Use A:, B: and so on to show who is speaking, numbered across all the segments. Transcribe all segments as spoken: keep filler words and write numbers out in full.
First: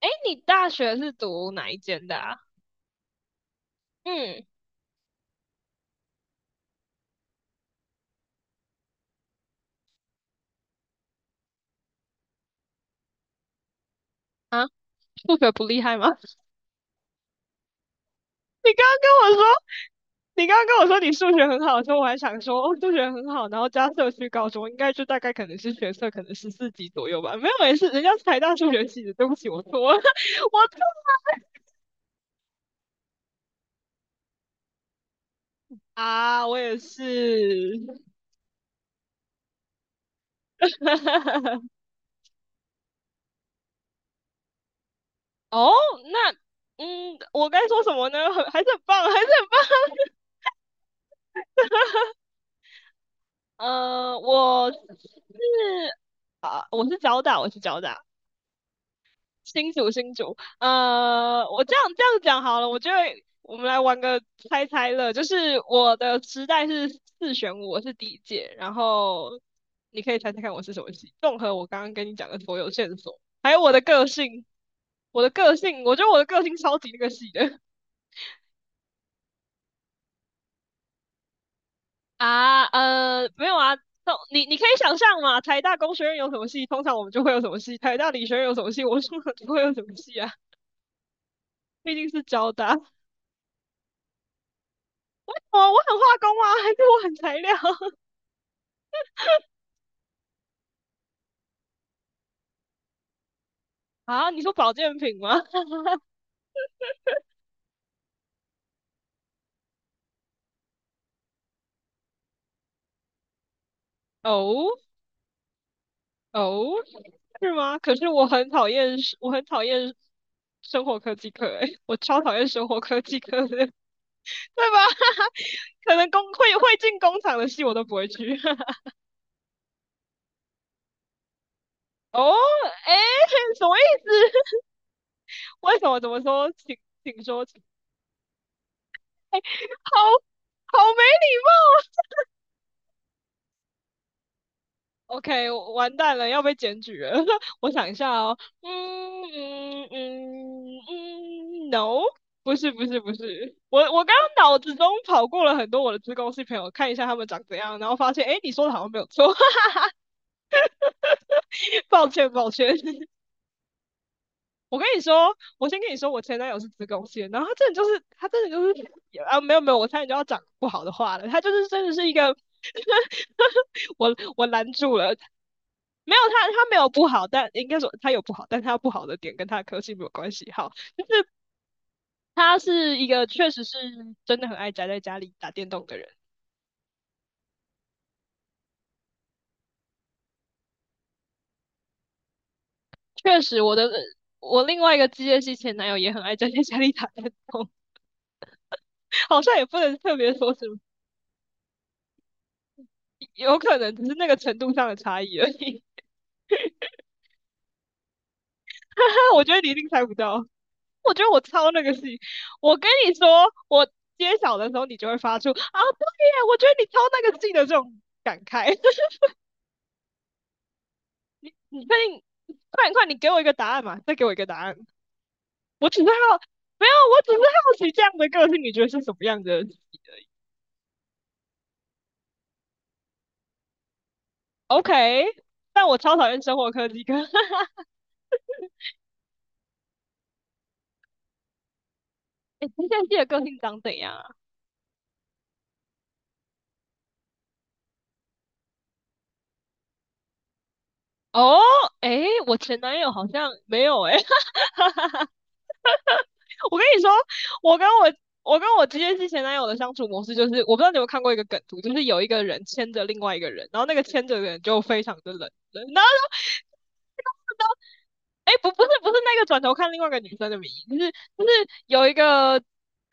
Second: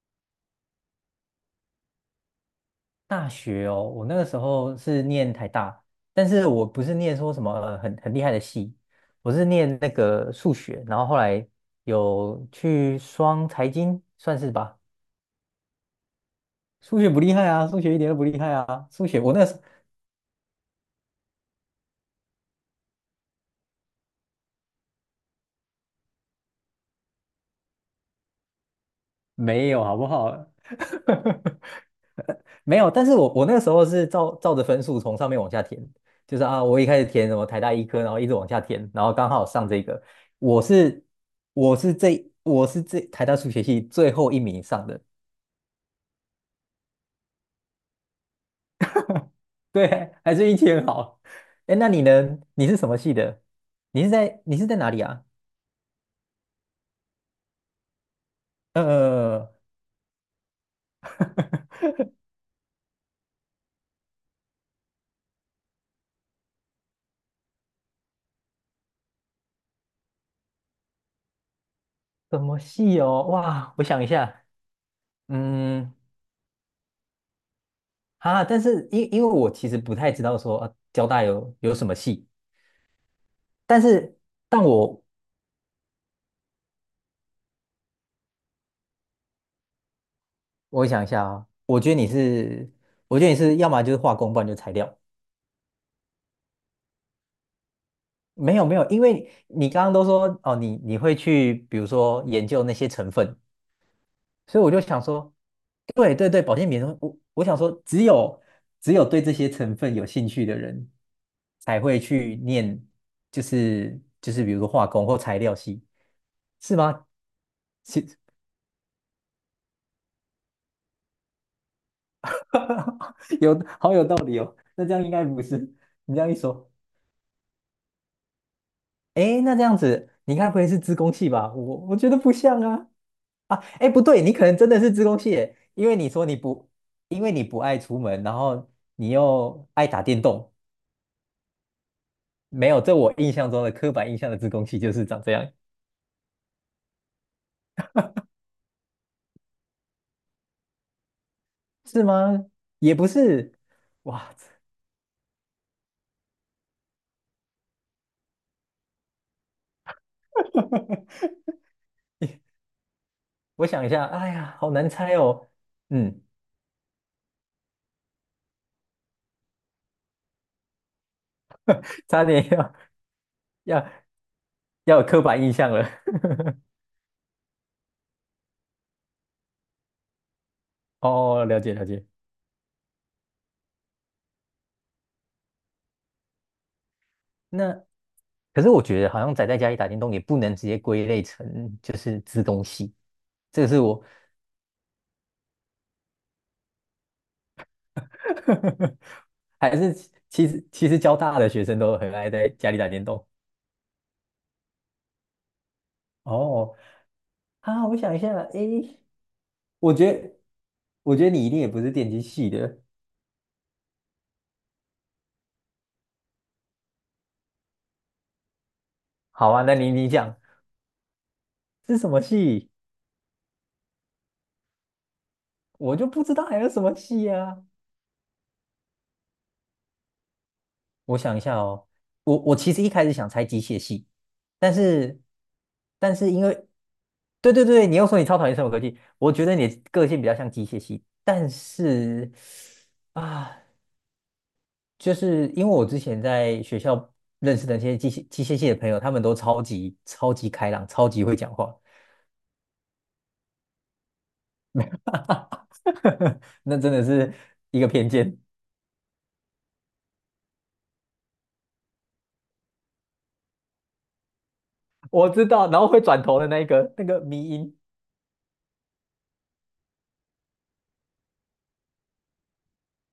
A: 哎，你大学是读哪一间的啊？
B: 大学哦，我那个时
A: 嗯。
B: 候是念台大，但是我不是念说什么呃很很厉害的系，我是念那个数学，然后后来有去双财经，算是
A: 啊，
B: 吧。
A: 数学不厉害吗？
B: 数学不厉害啊，数学一点都不厉害
A: 你刚
B: 啊，数学我
A: 刚跟我说，
B: 那时
A: 你刚刚跟我说你数学很好的时候，我还想说，哦，数学很好，然后加社区高中，应该就大概可能是学测可能十四级左右吧。没有，没事，人家是台大数学系的，对不起，我
B: 没
A: 错
B: 有，好
A: 了。
B: 不好？
A: 我错
B: 没有，但是我我那个时候是照照着分数从上面往下填，就是
A: 啊，我
B: 啊，
A: 也
B: 我一开
A: 是。
B: 始填什么台大医科，然后一直往下填，然后刚好上这个，我是 我是这我是这台大数学系最后一名上的，
A: 哦，那，嗯，我该说什么呢？很还是很棒，还是很棒。
B: 对，还是运气很好。哎，那你呢？你是什么系的？你是
A: 呃，
B: 在你是
A: 我
B: 在
A: 是
B: 哪里啊？
A: 啊，我是交大，我是交大。
B: 呃，
A: 新竹新竹，呃，我这样这样讲好了，我觉得我们来玩个猜猜乐，就是我的时代是四选五，我是第一届，然后你可以猜猜看我是什么系，综合我刚刚跟你讲的
B: 什
A: 所
B: 么
A: 有线
B: 系
A: 索，
B: 哦？
A: 还有我
B: 哇，
A: 的
B: 我想
A: 个
B: 一下，
A: 性，我的个性，我
B: 嗯，
A: 觉得我的个性超级那个系的。
B: 啊，但是因因为我其实不太知道说啊，交大有有什么 系，
A: 啊，呃，没有啊。
B: 但
A: 那
B: 是
A: 你你
B: 但
A: 可以想
B: 我
A: 象嘛，台大工学院有什么系，通常我们就会有什么系；台大理学院有什么系，我们通常就会有什么系啊，
B: 我想一下啊，我觉
A: 毕
B: 得你
A: 竟是交
B: 是，
A: 大。
B: 我觉得你是要么就是化工，不然就材料。
A: 哦，我很化工啊，还是我很材料。
B: 没有没有，因为你刚刚都说哦，你你会去比如说研究那些成分，
A: 啊？你说
B: 所以我
A: 保
B: 就
A: 健
B: 想
A: 品
B: 说，
A: 吗？
B: 对对对，保健品，我我想说，只有只有对这些成分有兴趣的人才会去念，就是就是比如说
A: 哦
B: 化工或材料系，
A: 哦，
B: 是吗？
A: 是吗？可是
B: 是
A: 我很讨厌，我很讨厌生活科技课，诶，我超讨厌生活科技 课的，
B: 有，
A: 对吧？
B: 好有道理哦。那这样应该不是，
A: 可能
B: 你这
A: 工
B: 样一
A: 会
B: 说，
A: 会进工厂的戏我都不会去。
B: 哎，那这样子，你该不会是自工器吧？我我觉得
A: 哦，
B: 不像啊。
A: 哎，
B: 啊，
A: 什么意
B: 哎，不
A: 思？
B: 对，你可能真的是自工器，耶，
A: 为什
B: 因为
A: 么？怎
B: 你
A: 么
B: 说你
A: 说？
B: 不，
A: 请
B: 因
A: 请
B: 为你
A: 说，
B: 不
A: 请。
B: 爱出门，然后你又爱
A: 好
B: 打电动，
A: 好没礼貌。
B: 没有，这我印象中的刻板印象的自工器就是长这
A: OK，
B: 样，
A: 完蛋了，要被检举了。我想一下哦，嗯嗯嗯嗯嗯，no，
B: 是吗？
A: 不是不
B: 也
A: 是
B: 不
A: 不是。
B: 是，
A: 我我刚
B: 哇，
A: 刚脑子中跑过了很多我的自工系朋友，看一下他们长怎样，然后发现，哎，你说的好像没有错。抱歉抱歉。
B: 我想一下，哎呀，好
A: 我跟
B: 难
A: 你
B: 猜
A: 说，
B: 哦。
A: 我先跟你说，我
B: 嗯，
A: 前男友是子宫腺，然后他真的就是，他真的就是啊，没有没有，我差点就要讲不好的话了，他就是真的是一
B: 差
A: 个。
B: 点要要
A: 我我拦住
B: 要有
A: 了。
B: 刻板印象了。
A: 没有他他没有不好，但应该说他有不好，但他不好的点跟他的科系没有关系。好，
B: 哦，了解了解。
A: 他是一个确实是真的很爱宅在家里打电动的人，
B: 那可是我觉得好像宅在家里打电动也不能直接归类成就是资工系。
A: 确
B: 这
A: 实
B: 个
A: 我
B: 是
A: 的。
B: 我
A: 我另外一个机械系前男友也很爱宅在家里打电动，好像也
B: 还
A: 不
B: 是
A: 能
B: 其
A: 特别
B: 其
A: 说
B: 实
A: 什么，
B: 其实交大的学生都很爱在家里打电动。
A: 有可能只是那个程度上的差异而已。
B: 哦，啊，我想一下，诶，
A: 我觉得你一定
B: 我
A: 猜
B: 觉
A: 不
B: 得
A: 到。我
B: 我
A: 觉
B: 觉
A: 得
B: 得
A: 我
B: 你一定也
A: 超
B: 不
A: 那
B: 是
A: 个
B: 电
A: 戏，
B: 机系
A: 我
B: 的。
A: 跟你说，我揭晓的时候，你就会发出啊，对呀，我觉得你超那个戏的这种感慨。
B: 好啊，那你你讲
A: 你确
B: 是什么
A: 定？
B: 系？
A: 快点快点你给我一个答案嘛，再给我一个答案。我
B: 我
A: 只是
B: 就不知
A: 好，
B: 道还有什
A: 没有，
B: 么
A: 我
B: 系
A: 只是
B: 啊。
A: 好奇这样的个性，你觉得是什么样的。
B: 我想一下哦，我我其实一开始想猜机械系，但
A: o k。
B: 是
A: 但我
B: 但
A: 超讨
B: 是
A: 厌
B: 因
A: 生
B: 为，
A: 活科技课。
B: 对对 对，你又说你超讨厌生物科技，我觉得你的个性比较像机械系，但是
A: 哎，这些戏的个
B: 啊，
A: 性长怎样啊？
B: 就是因为我之前在学校认识的那些机械机械系的朋友，他们都超级超级开朗，超级会讲
A: 哦，
B: 话，
A: 哎，我前男友好像没有哎。
B: 那
A: 我跟
B: 真
A: 你
B: 的
A: 说，
B: 是
A: 我
B: 一
A: 跟
B: 个偏
A: 我
B: 见，
A: 我跟我直接是前男友的相处模式，就是我不知道你有没有看过一个梗图，就是有一个人牵着另外一个人，然后那个牵着的人就非常
B: 我
A: 的
B: 知
A: 冷，
B: 道，然后会
A: 然后
B: 转头的那一个那个迷
A: 就
B: 音
A: 知哎，不不是不是那个转头看另外一个女生的名义，就是就是有一个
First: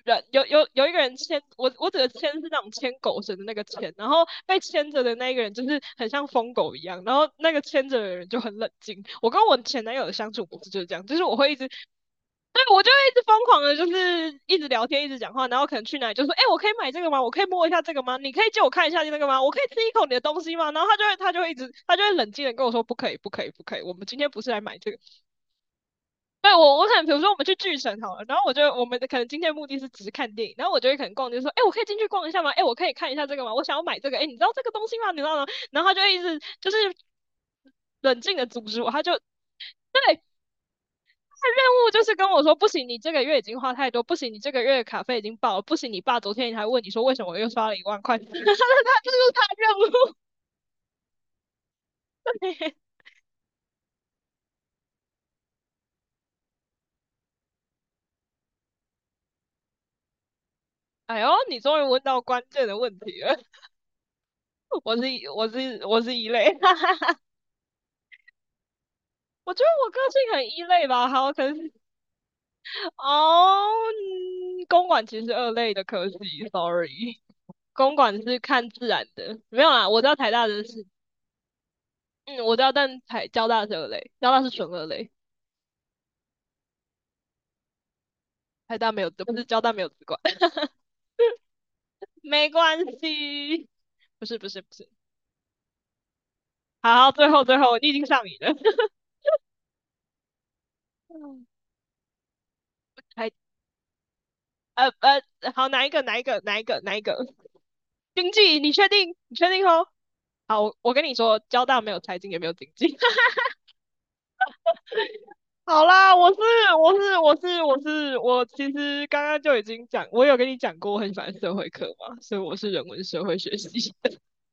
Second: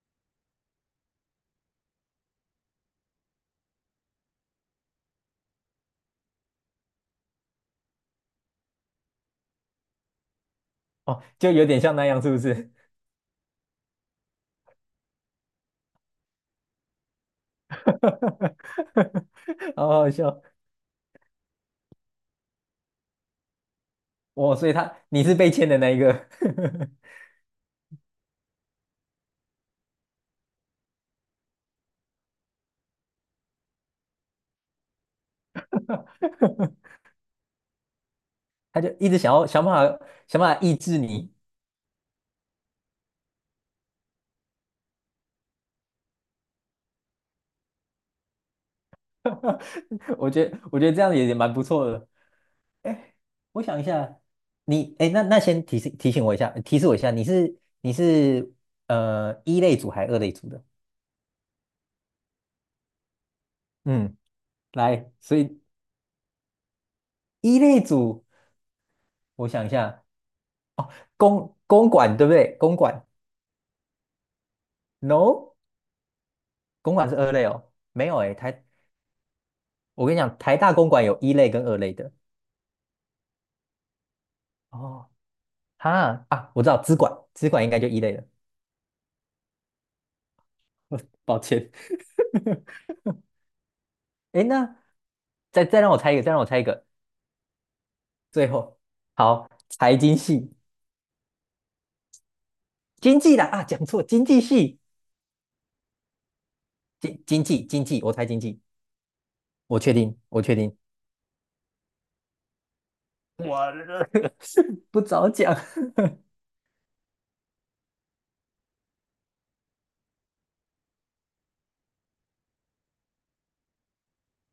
A: 人有有有一个人牵。我我指的牵是那种牵狗绳的那个牵，然后被牵着的那一个人就是很像疯狗一样，然后那个牵着的人就很冷静。我跟我前男友的相处模式就是这样，就
B: 哦，
A: 是我会
B: 就
A: 一
B: 有
A: 直
B: 点像那样，是不
A: 对，
B: 是？
A: 我就会一直疯狂的，就是一直聊天，一直讲话，然后可能去哪里就说，哎、欸我可以买这个吗？我可以摸一下这个吗？你可以借我看一下那个吗？我可以 吃
B: 好
A: 一口你
B: 好
A: 的东
B: 笑
A: 西吗？然后他就会，他就会一直，他就会冷静的跟我说，不可以，不可以，不可以，我们今天不是
B: 哦！
A: 来
B: 所以
A: 买这
B: 他
A: 个。
B: 你是被欠的那一个，
A: 对。我，我可能比如说我们去巨神好了，然后我就我们的可能今天的目的是只是看电影，然后我就会可能逛街说，哎、欸我可以进去逛一下吗？哎、欸我可以看一下这个吗？我想要买这个，哎、欸你知道这个东西吗？你知道吗？然后他就一直就是冷静的阻 止
B: 他就
A: 我，他
B: 一
A: 就
B: 直想要想办法
A: 对。
B: 想办法抑制你。
A: 任务就是跟我说，不行，你这个月已经花太多，不行，你这个月卡费已经爆了，不行，你爸昨天还问你说为什么我又刷了一万块。他 他这就是他任务。
B: 我觉得我觉得这样也也蛮不错的。哎，我想一下，你哎，那那先提醒提醒我一下，提示我一下，你是你是呃一类组还是二类组的？
A: 哎呦，你终于问到关键的问题了，
B: 嗯，
A: 我是
B: 来，所
A: 我
B: 以
A: 是我是一类。
B: 一类组，我
A: 我觉
B: 想
A: 得
B: 一
A: 我个
B: 下，
A: 性很一类
B: 哦，
A: 吧。好，可
B: 公
A: 是
B: 公馆对不对？公馆
A: 哦，嗯公馆其实是二
B: ，no，
A: 类的，可惜
B: 公馆是
A: ，sorry，
B: 二类哦，
A: 公
B: 没有
A: 馆
B: 哎，
A: 是
B: 台
A: 看自然的，没有啦，我
B: 我
A: 知道
B: 跟你
A: 台
B: 讲，
A: 大
B: 台
A: 的
B: 大
A: 是，
B: 公馆有一类跟二类的。
A: 嗯，我知道，但台交大是二类，交大是纯二
B: 哦，
A: 类，
B: 哈，啊，我知道资管，资管应该就一类了，
A: 台大没有，不是交大没有资管。
B: 抱歉。
A: 没关 系。不是
B: 哎
A: 不是不
B: 那
A: 是。
B: 再再让我猜一个，再让我猜一个，
A: 好，最后最后，你已经上瘾
B: 最
A: 了。
B: 后好，财经系，经
A: 还
B: 济啦啊，讲错，经济系，
A: 呃呃，好，哪一个哪一个哪一个哪一个？
B: 经经济经济，我猜
A: 经
B: 经济，
A: 济，你确定？你确定
B: 我
A: 哦？
B: 确定，我确
A: 好，
B: 定，
A: 我我跟你说，交大没有财经，也没有经济。
B: 哇，不早讲，
A: 好啦，我是我是我是我是我，其实刚刚就已经讲，我有跟你讲过，我很喜欢社会课嘛，所以我是人文社会学习。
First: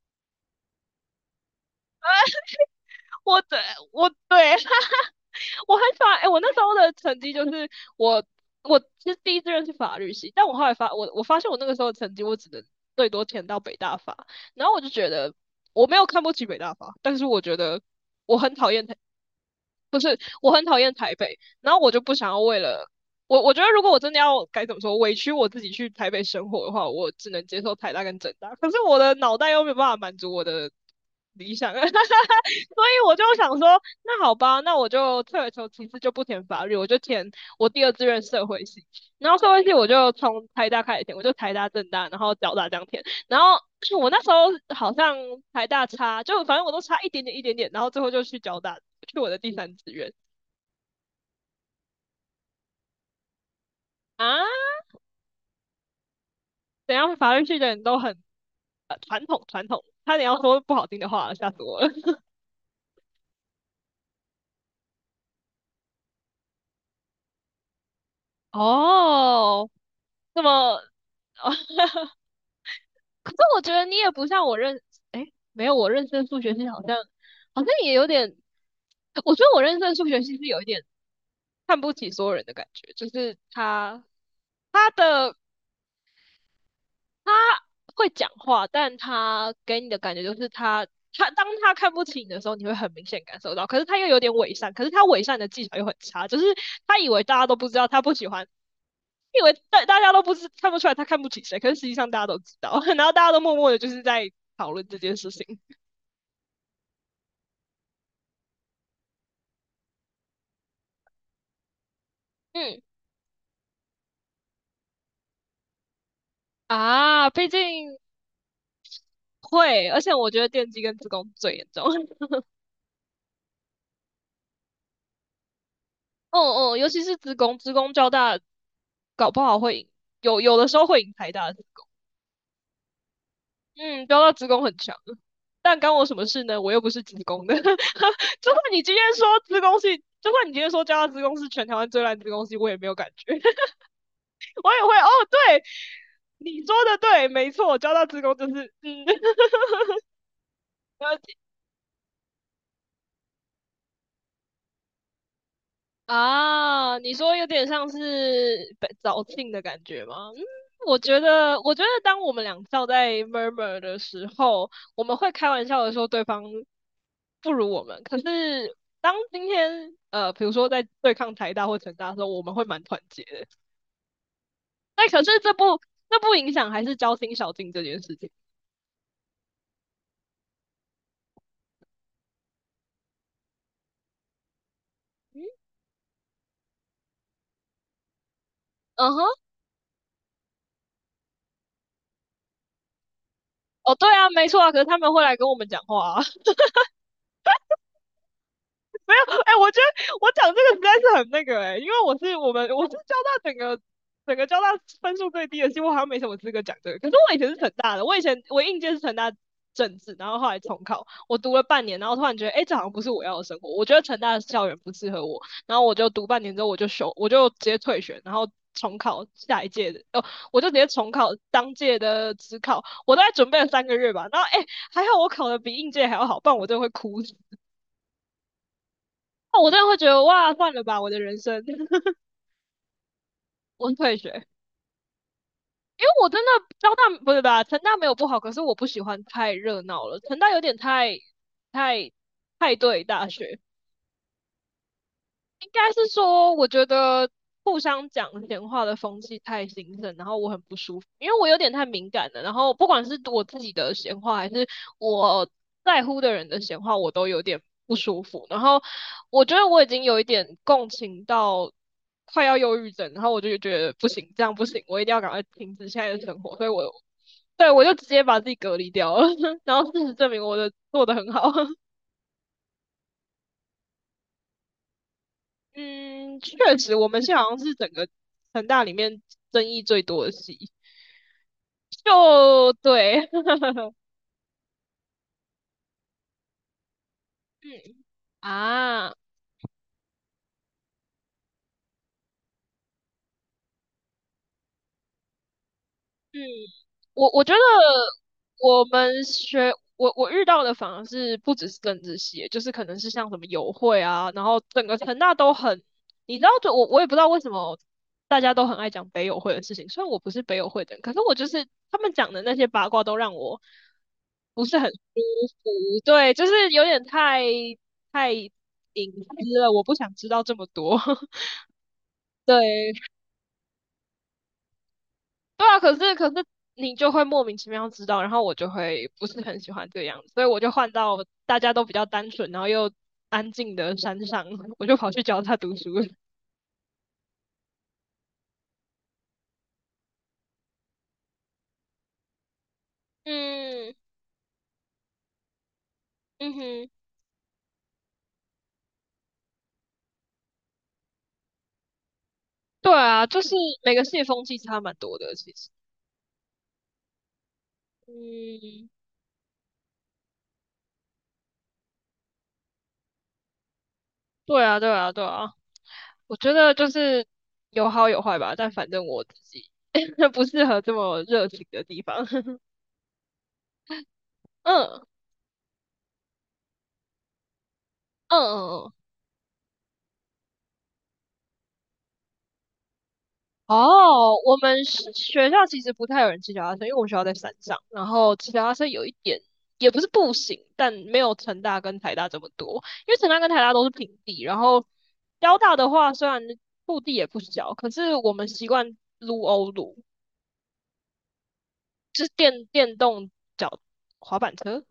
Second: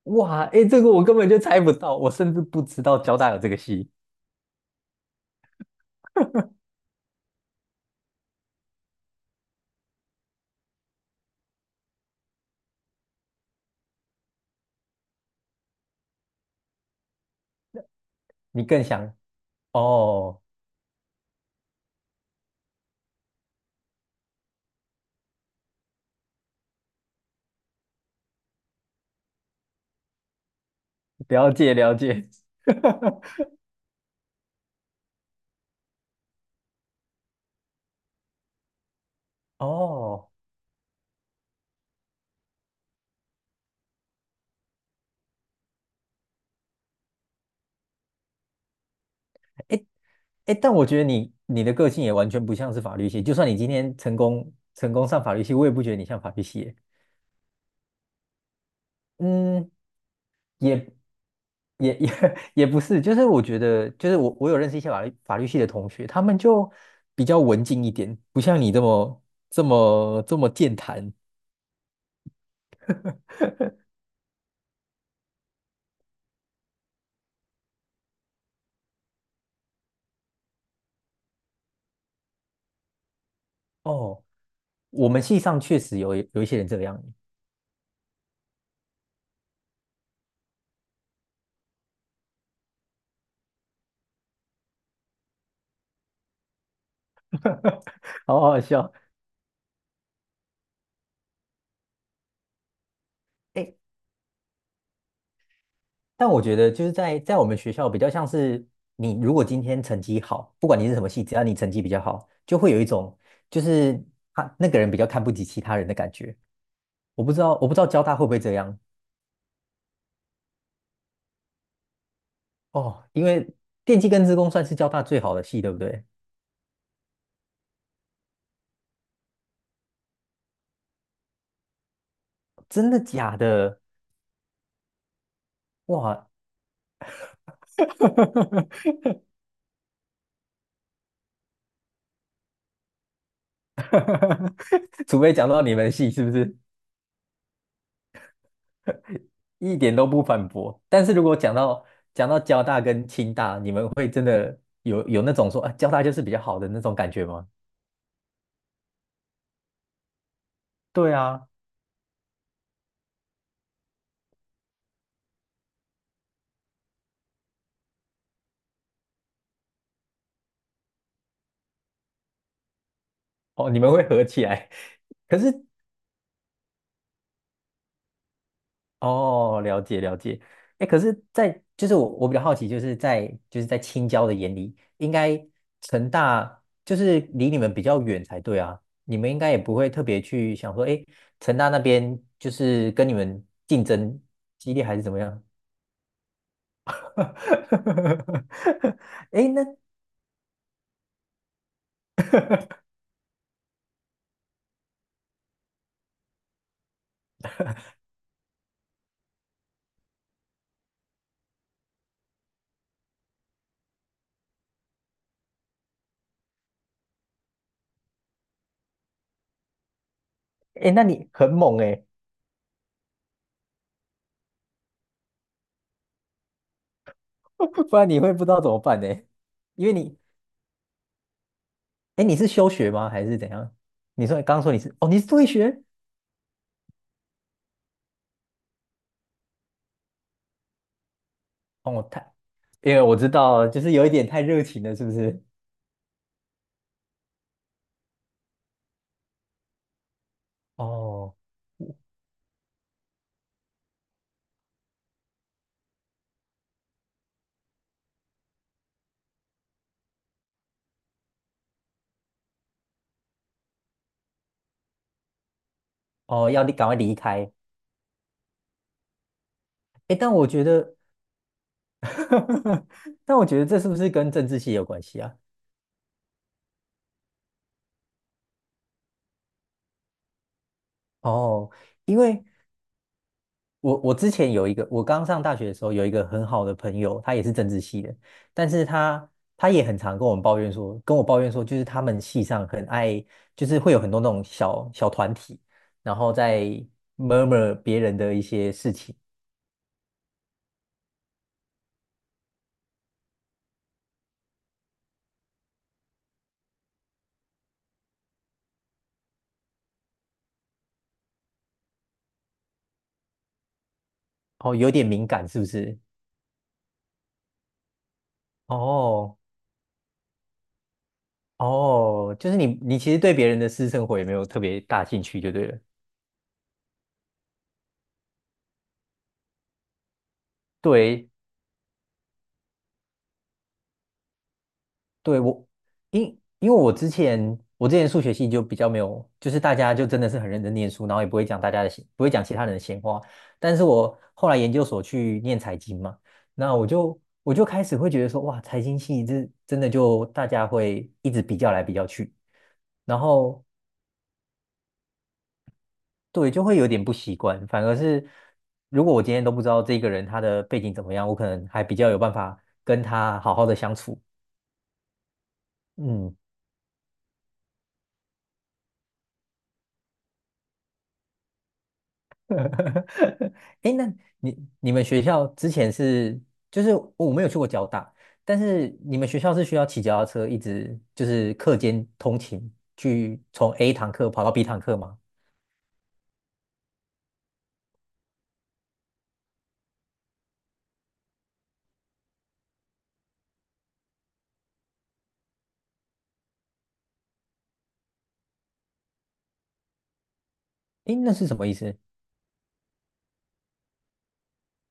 B: 哇，哎，这个我根本就猜不到，我甚至不知道交 大有
A: 我
B: 这个
A: 对
B: 系，
A: 我对。我还发，哎、欸我那时候的成绩就是我，我其实第一志愿是法律系，但我后来发，我我发现我那个时候的成绩，我只能最多填到北大法，然后我就觉得我没有看不起北大法，但是我觉得我很
B: 你
A: 讨
B: 更
A: 厌他。
B: 想，哦，
A: 我很讨厌台北，然后我就不想要为了我，我觉得如果我真的要该怎么说委屈我自己去台北生活的话，我只能接受台大跟政大，可是我的脑袋又没有办法满足我的
B: 了
A: 理想。
B: 解
A: 所
B: 了解，
A: 以 我就想说，那好吧，那我就退而求其次，就不填法律，我就填我第二志愿社会系，然后社会系我就
B: 哦。
A: 从台大开始填，我就台大、政大，然后交大这样填，然后 我那时候好像台大差，就反正我都差一点点一点点，然后最后就去交大，去我的第三
B: 哎，
A: 志愿。
B: 哎，但我觉得你你的个性也完全不像是法律系，就算你今天成
A: 啊，
B: 功成功上法律系，我也不觉得你像法律系耶
A: 等一下法律系的人都很呃传统传
B: 嗯，
A: 统，差点要说不好
B: 也
A: 听的话了，吓死我了。
B: 也也 也不是，就是我觉得，就是我我有认识一些法律法律系的同学，他们就比较文静一点，不像你这么这
A: 哦，
B: 么这
A: 那
B: 么健
A: 么，
B: 谈。
A: 哦。 可是我觉得你也不像我认，诶，没有我认识的数学系好像好像也有点，我觉得我认识的数学系是有一点看不起所有人的感觉，就是他
B: 哦，
A: 他
B: 我们
A: 的
B: 系上确实有有一些人这样，
A: 他会讲话，但他给你的感觉就是他他当他看不起你的时候，你会很明显感受到。可是他又有点伪善，可是他伪善的技巧又很差，就是他以为大家都不知道他不喜
B: 好
A: 欢，
B: 好笑。
A: 以为大大家都不知看不出来他看不起谁，可是实际上大家都知道。然后大家都默默
B: 哎
A: 的就是在讨论这件事情。
B: 但我觉得就是在在我们学校比较像是你如果今天成绩好，不管你是什么系，只要你成绩比较好，就会
A: 嗯
B: 有一种就是他那个人比较看不起其他人的感觉。我
A: 啊，
B: 不知
A: 毕
B: 道
A: 竟。
B: 我不知道交大会不会这样
A: 会，而且我觉得电机跟职工最严重。
B: 哦，因为电气跟资工算是交大最好的系，对不对？
A: 哦哦，尤其是职工，职工交大搞不好会赢，有有的时候会赢台大的资。
B: 真的假的？
A: 嗯，交大子宫很强。但干我什么
B: 哇，
A: 事呢？我又不是子宫的。就算 你今天说子宫是，就算你今天说交大子宫是全台湾最烂子宫系，我也没有感觉，我也会。哦，
B: 除非讲
A: 对，
B: 到你们系是不是
A: 你说的对，没错，交大子宫就是，嗯，
B: 一点都不反驳？但是
A: 呃
B: 如果讲到讲到交大跟清大，你们会真的有有那种说啊，交大就是比较好的那种
A: 啊，
B: 感
A: 你
B: 觉
A: 说有
B: 吗？
A: 点像是被早庆的感觉吗？嗯，我
B: 对
A: 觉
B: 啊，
A: 得，我觉得当我们两校在 murmur 的时候，我们会开玩笑的说对方不如我们。可是当今天，呃，比如说在对抗台大或成大的时候，我们会蛮团结的。
B: 哦，你们会合起来，
A: 那可 是
B: 可
A: 这
B: 是
A: 不，这不影响还是交心小静这件事情。
B: 哦，了解了解。哎，可是在，就是我我比较好奇，就是在就是在青椒的眼里，应该成大就是离你们比较远才对啊，
A: 嗯
B: 你
A: 哼。
B: 们应该也不会特别去想说，哎，成大那边就是跟你们竞
A: 哦，对
B: 争
A: 啊，没错啊。
B: 激
A: 可
B: 烈
A: 是
B: 还
A: 他
B: 是
A: 们
B: 怎么
A: 会来
B: 样？
A: 跟我们讲话啊。
B: 哎
A: 哎，
B: 那
A: 我觉得我讲这个实在是很那个，哎，因为我是我们我是交大整个整个交大分数最低的，几乎好像没什么资格讲这个。可是我以前是成大的，我以前我应届是成大政治，然后后来重考，我读了半年，然后突然觉得，哎，这好像不是我要的生活，我觉得成大的校园不适合我，然后我就读半年之后我就休，我就直接退学，然后重考下一届的。哦，我就直接
B: 哎那
A: 重
B: 你
A: 考
B: 很
A: 当
B: 猛
A: 届
B: 哎，
A: 的职考，我大概准备了三个月吧。然后，哎，还好我考的比应届还要好，不然我真的会哭死。
B: 不然你会不知道怎么办呢？
A: 那我真
B: 因
A: 的
B: 为
A: 会觉
B: 你
A: 得哇，算了吧，我的人生。
B: 哎 你是休学吗？还是怎样？
A: 我退
B: 你
A: 学，
B: 说刚刚
A: 因
B: 说你是哦，你是退学？
A: 为我真的交大不是吧，成大没有不好，可是我不喜欢太热闹了，成大有点太
B: 哦，
A: 太
B: 太，
A: 太
B: 因为
A: 对
B: 我
A: 大
B: 知
A: 学，
B: 道，就是有一点太热情了，是不是？
A: 应该是说，我觉得互相讲闲话的风气太兴盛，然后我很不舒服，因
B: 哦
A: 为我有点太敏感了。然后不管是我自己的闲话，还是我在乎的人的闲话，我都有点不舒服。然后我觉得我已经有一点共情到快要忧郁症，然后我就觉得不行，这样不行，我一定要赶快停止现在的生
B: 哦，
A: 活。所
B: 要
A: 以
B: 你
A: 我
B: 赶快离开。
A: 对我就直接把自己隔离掉了，然后事实
B: 诶，
A: 证
B: 但
A: 明
B: 我
A: 我
B: 觉
A: 的
B: 得，
A: 做的很好。
B: 但我觉得这是不是跟政治系有关系啊？
A: 嗯，确实，我们系好像是整个成大里面争议最多的系，
B: 哦，因为
A: 就对，
B: 我我之前有一个，我刚上大学的时候有一个很好的朋友，他也是政治系
A: 嗯
B: 的，但是
A: 啊，
B: 他他也很常跟我们抱怨说，跟我抱怨说，就是他们系上很爱，就是会有很多那种小小团体，然后
A: 嗯。
B: 在
A: 我我觉得
B: murmur 别人的一些
A: 我
B: 事情，
A: 们学我我遇到的反而是不只是政治系，就是可能是像什么友会啊，然后整个成大都很，你知道，就我我也不知道为什么大家都很爱讲北友会的事情，虽然我不是北友会的人，可是我就是他们讲的那些八卦都让我不
B: 哦，
A: 是很
B: 有
A: 舒
B: 点敏感，是不
A: 服，
B: 是？
A: 对，就是有点太太隐
B: 哦
A: 私了，我不想知道这么多，
B: 哦，就是你，
A: 对。
B: 你其实对别人的私生活也没有特别大兴趣，就
A: 对
B: 对了。
A: 啊，可是可是你就会莫名其妙知道，然后我就会不是很喜欢这个样子，所以我就换到
B: 对，
A: 大家都比较单纯，然后又安静的山上，我就跑去
B: 对，
A: 教他
B: 我，
A: 读书了。
B: 因因为我之前我之前数学系就比较没有，就是大家就真的是很认真念书，然后也不会讲大家的闲，不会讲其他人的闲话。但是
A: 嗯
B: 我后来研究所去念财经嘛，
A: 嗯
B: 那我
A: 哼，
B: 就我就开始会觉得说，哇，财经系这真的就大家会一直比较来比较去，
A: 对
B: 然
A: 啊，就是
B: 后
A: 每个系的风气差蛮多的，其实。
B: 对，就会有点不习惯。反而是
A: 嗯，
B: 如果我今天都不知道这个人他的背景怎么样，我可能还比较有办法跟他好好的相处。
A: 对啊对啊对啊，我
B: 嗯，
A: 觉得就是有好有坏吧，但反正我自己 不适合这么热情的地方。
B: 哎那你你
A: 嗯
B: 们学校之前是就是我没有去过交大，
A: 嗯
B: 但
A: 嗯
B: 是
A: 嗯。
B: 你们学校是需要骑脚踏车一直就是课间通勤去从 A 堂课
A: 哦，
B: 跑到
A: 我
B: B 堂
A: 们
B: 课
A: 是
B: 吗？
A: 学校其实不太有人骑脚踏车，因为我们学校在山上，然后骑脚踏车有一点也不是不行，但没有成大跟台大这么多，因为成大跟台大都是平地，然后交大的话虽然陆地也不小，可是我们习惯撸欧撸，
B: 哎，那是什么意思？
A: 就是电电动脚滑板车，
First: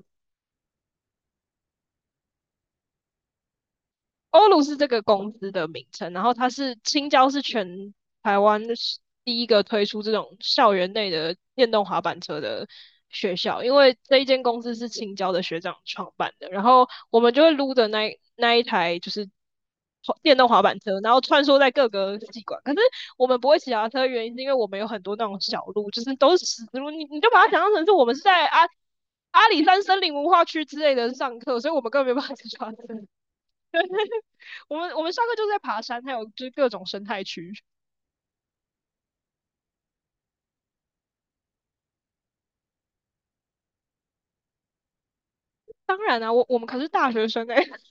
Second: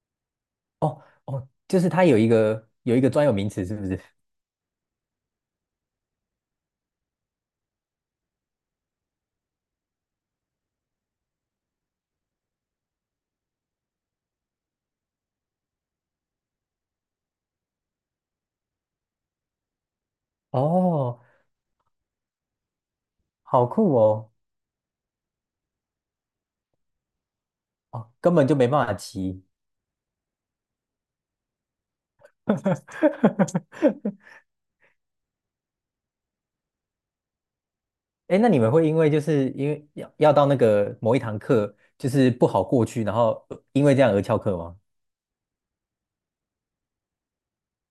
B: 哦哦，就是它有一个有一个专有名词，是不是？
A: 欧陆是这个公司的名称，然后它是青椒是全台湾是第一个推出这种校园内的电动滑板车的学校，因为这一间公司是青椒的学长创办的，然后我们就会撸着那那一台就是电动滑板车，然后
B: 哦，
A: 穿梭在各个系馆。可是我们不会
B: 好
A: 骑脚踏
B: 酷
A: 车，原
B: 哦！
A: 因是因为我们有很多那种小路，就是都是石子路。你你就把它想象成是我
B: 哦，
A: 们是
B: 根
A: 在
B: 本就
A: 阿
B: 没办法骑，
A: 阿里山森林文化区之类的上课，所以我们根本没办法骑脚踏车。我们我们上课就是在爬山，还有就是各种生态区。
B: 哎那你们会因为就是因为要要到那个某一堂课，就是不好过去，然后呃因为这样而翘课吗？
A: 当然啊，我我们可是大学生哎，欸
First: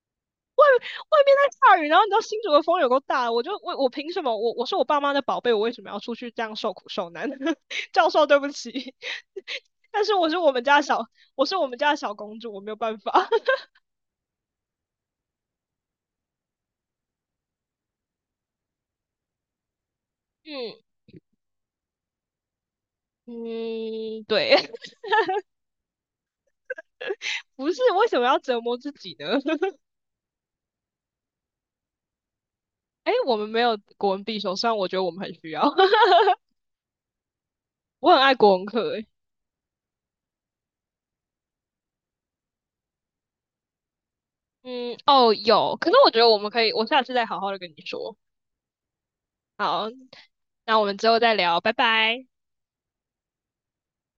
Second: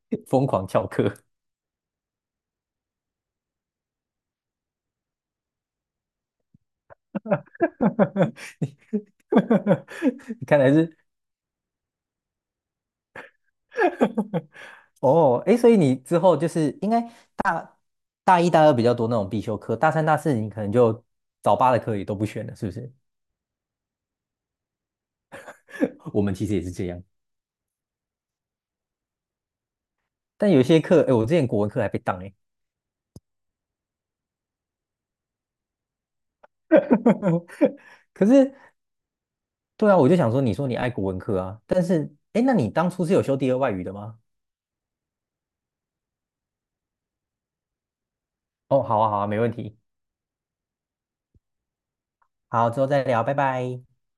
B: 疯狂翘课，
A: 外面在下雨，然后你知道新竹的风有够大，我就我我凭什么？我我是我爸妈的宝贝，我为什么要出去这样受苦受难？教授，对不
B: 你
A: 起，但是我是
B: 你
A: 我
B: 看
A: 们
B: 来
A: 家
B: 是
A: 小，我是我们家的小公主，我没有办法。
B: 哦，哎，所以你之后就是应该大大一、大二比较多那种必修课，大三、大四你可能
A: 嗯
B: 就早八的课也都不选了，是不是？
A: 嗯，对，
B: 我们其实也是这样，
A: 不是为什么要折磨自己呢？
B: 但有些课，哎，我之前国文课还被当哎，
A: 哎，我们没有国文必修，虽然我觉得我们很需要。我很
B: 可
A: 爱
B: 是
A: 国文课，哎。
B: 对啊，我就想说，你说你爱国文科啊，但是，哎，那你当初是有修第二外语的吗？
A: 嗯，哦，有，可是我觉得我们可以，我下次再好好的跟你说。
B: 哦，好啊，好啊，没问题，
A: 好，那我们之后再聊，拜拜。
B: 好，之后再聊，拜拜。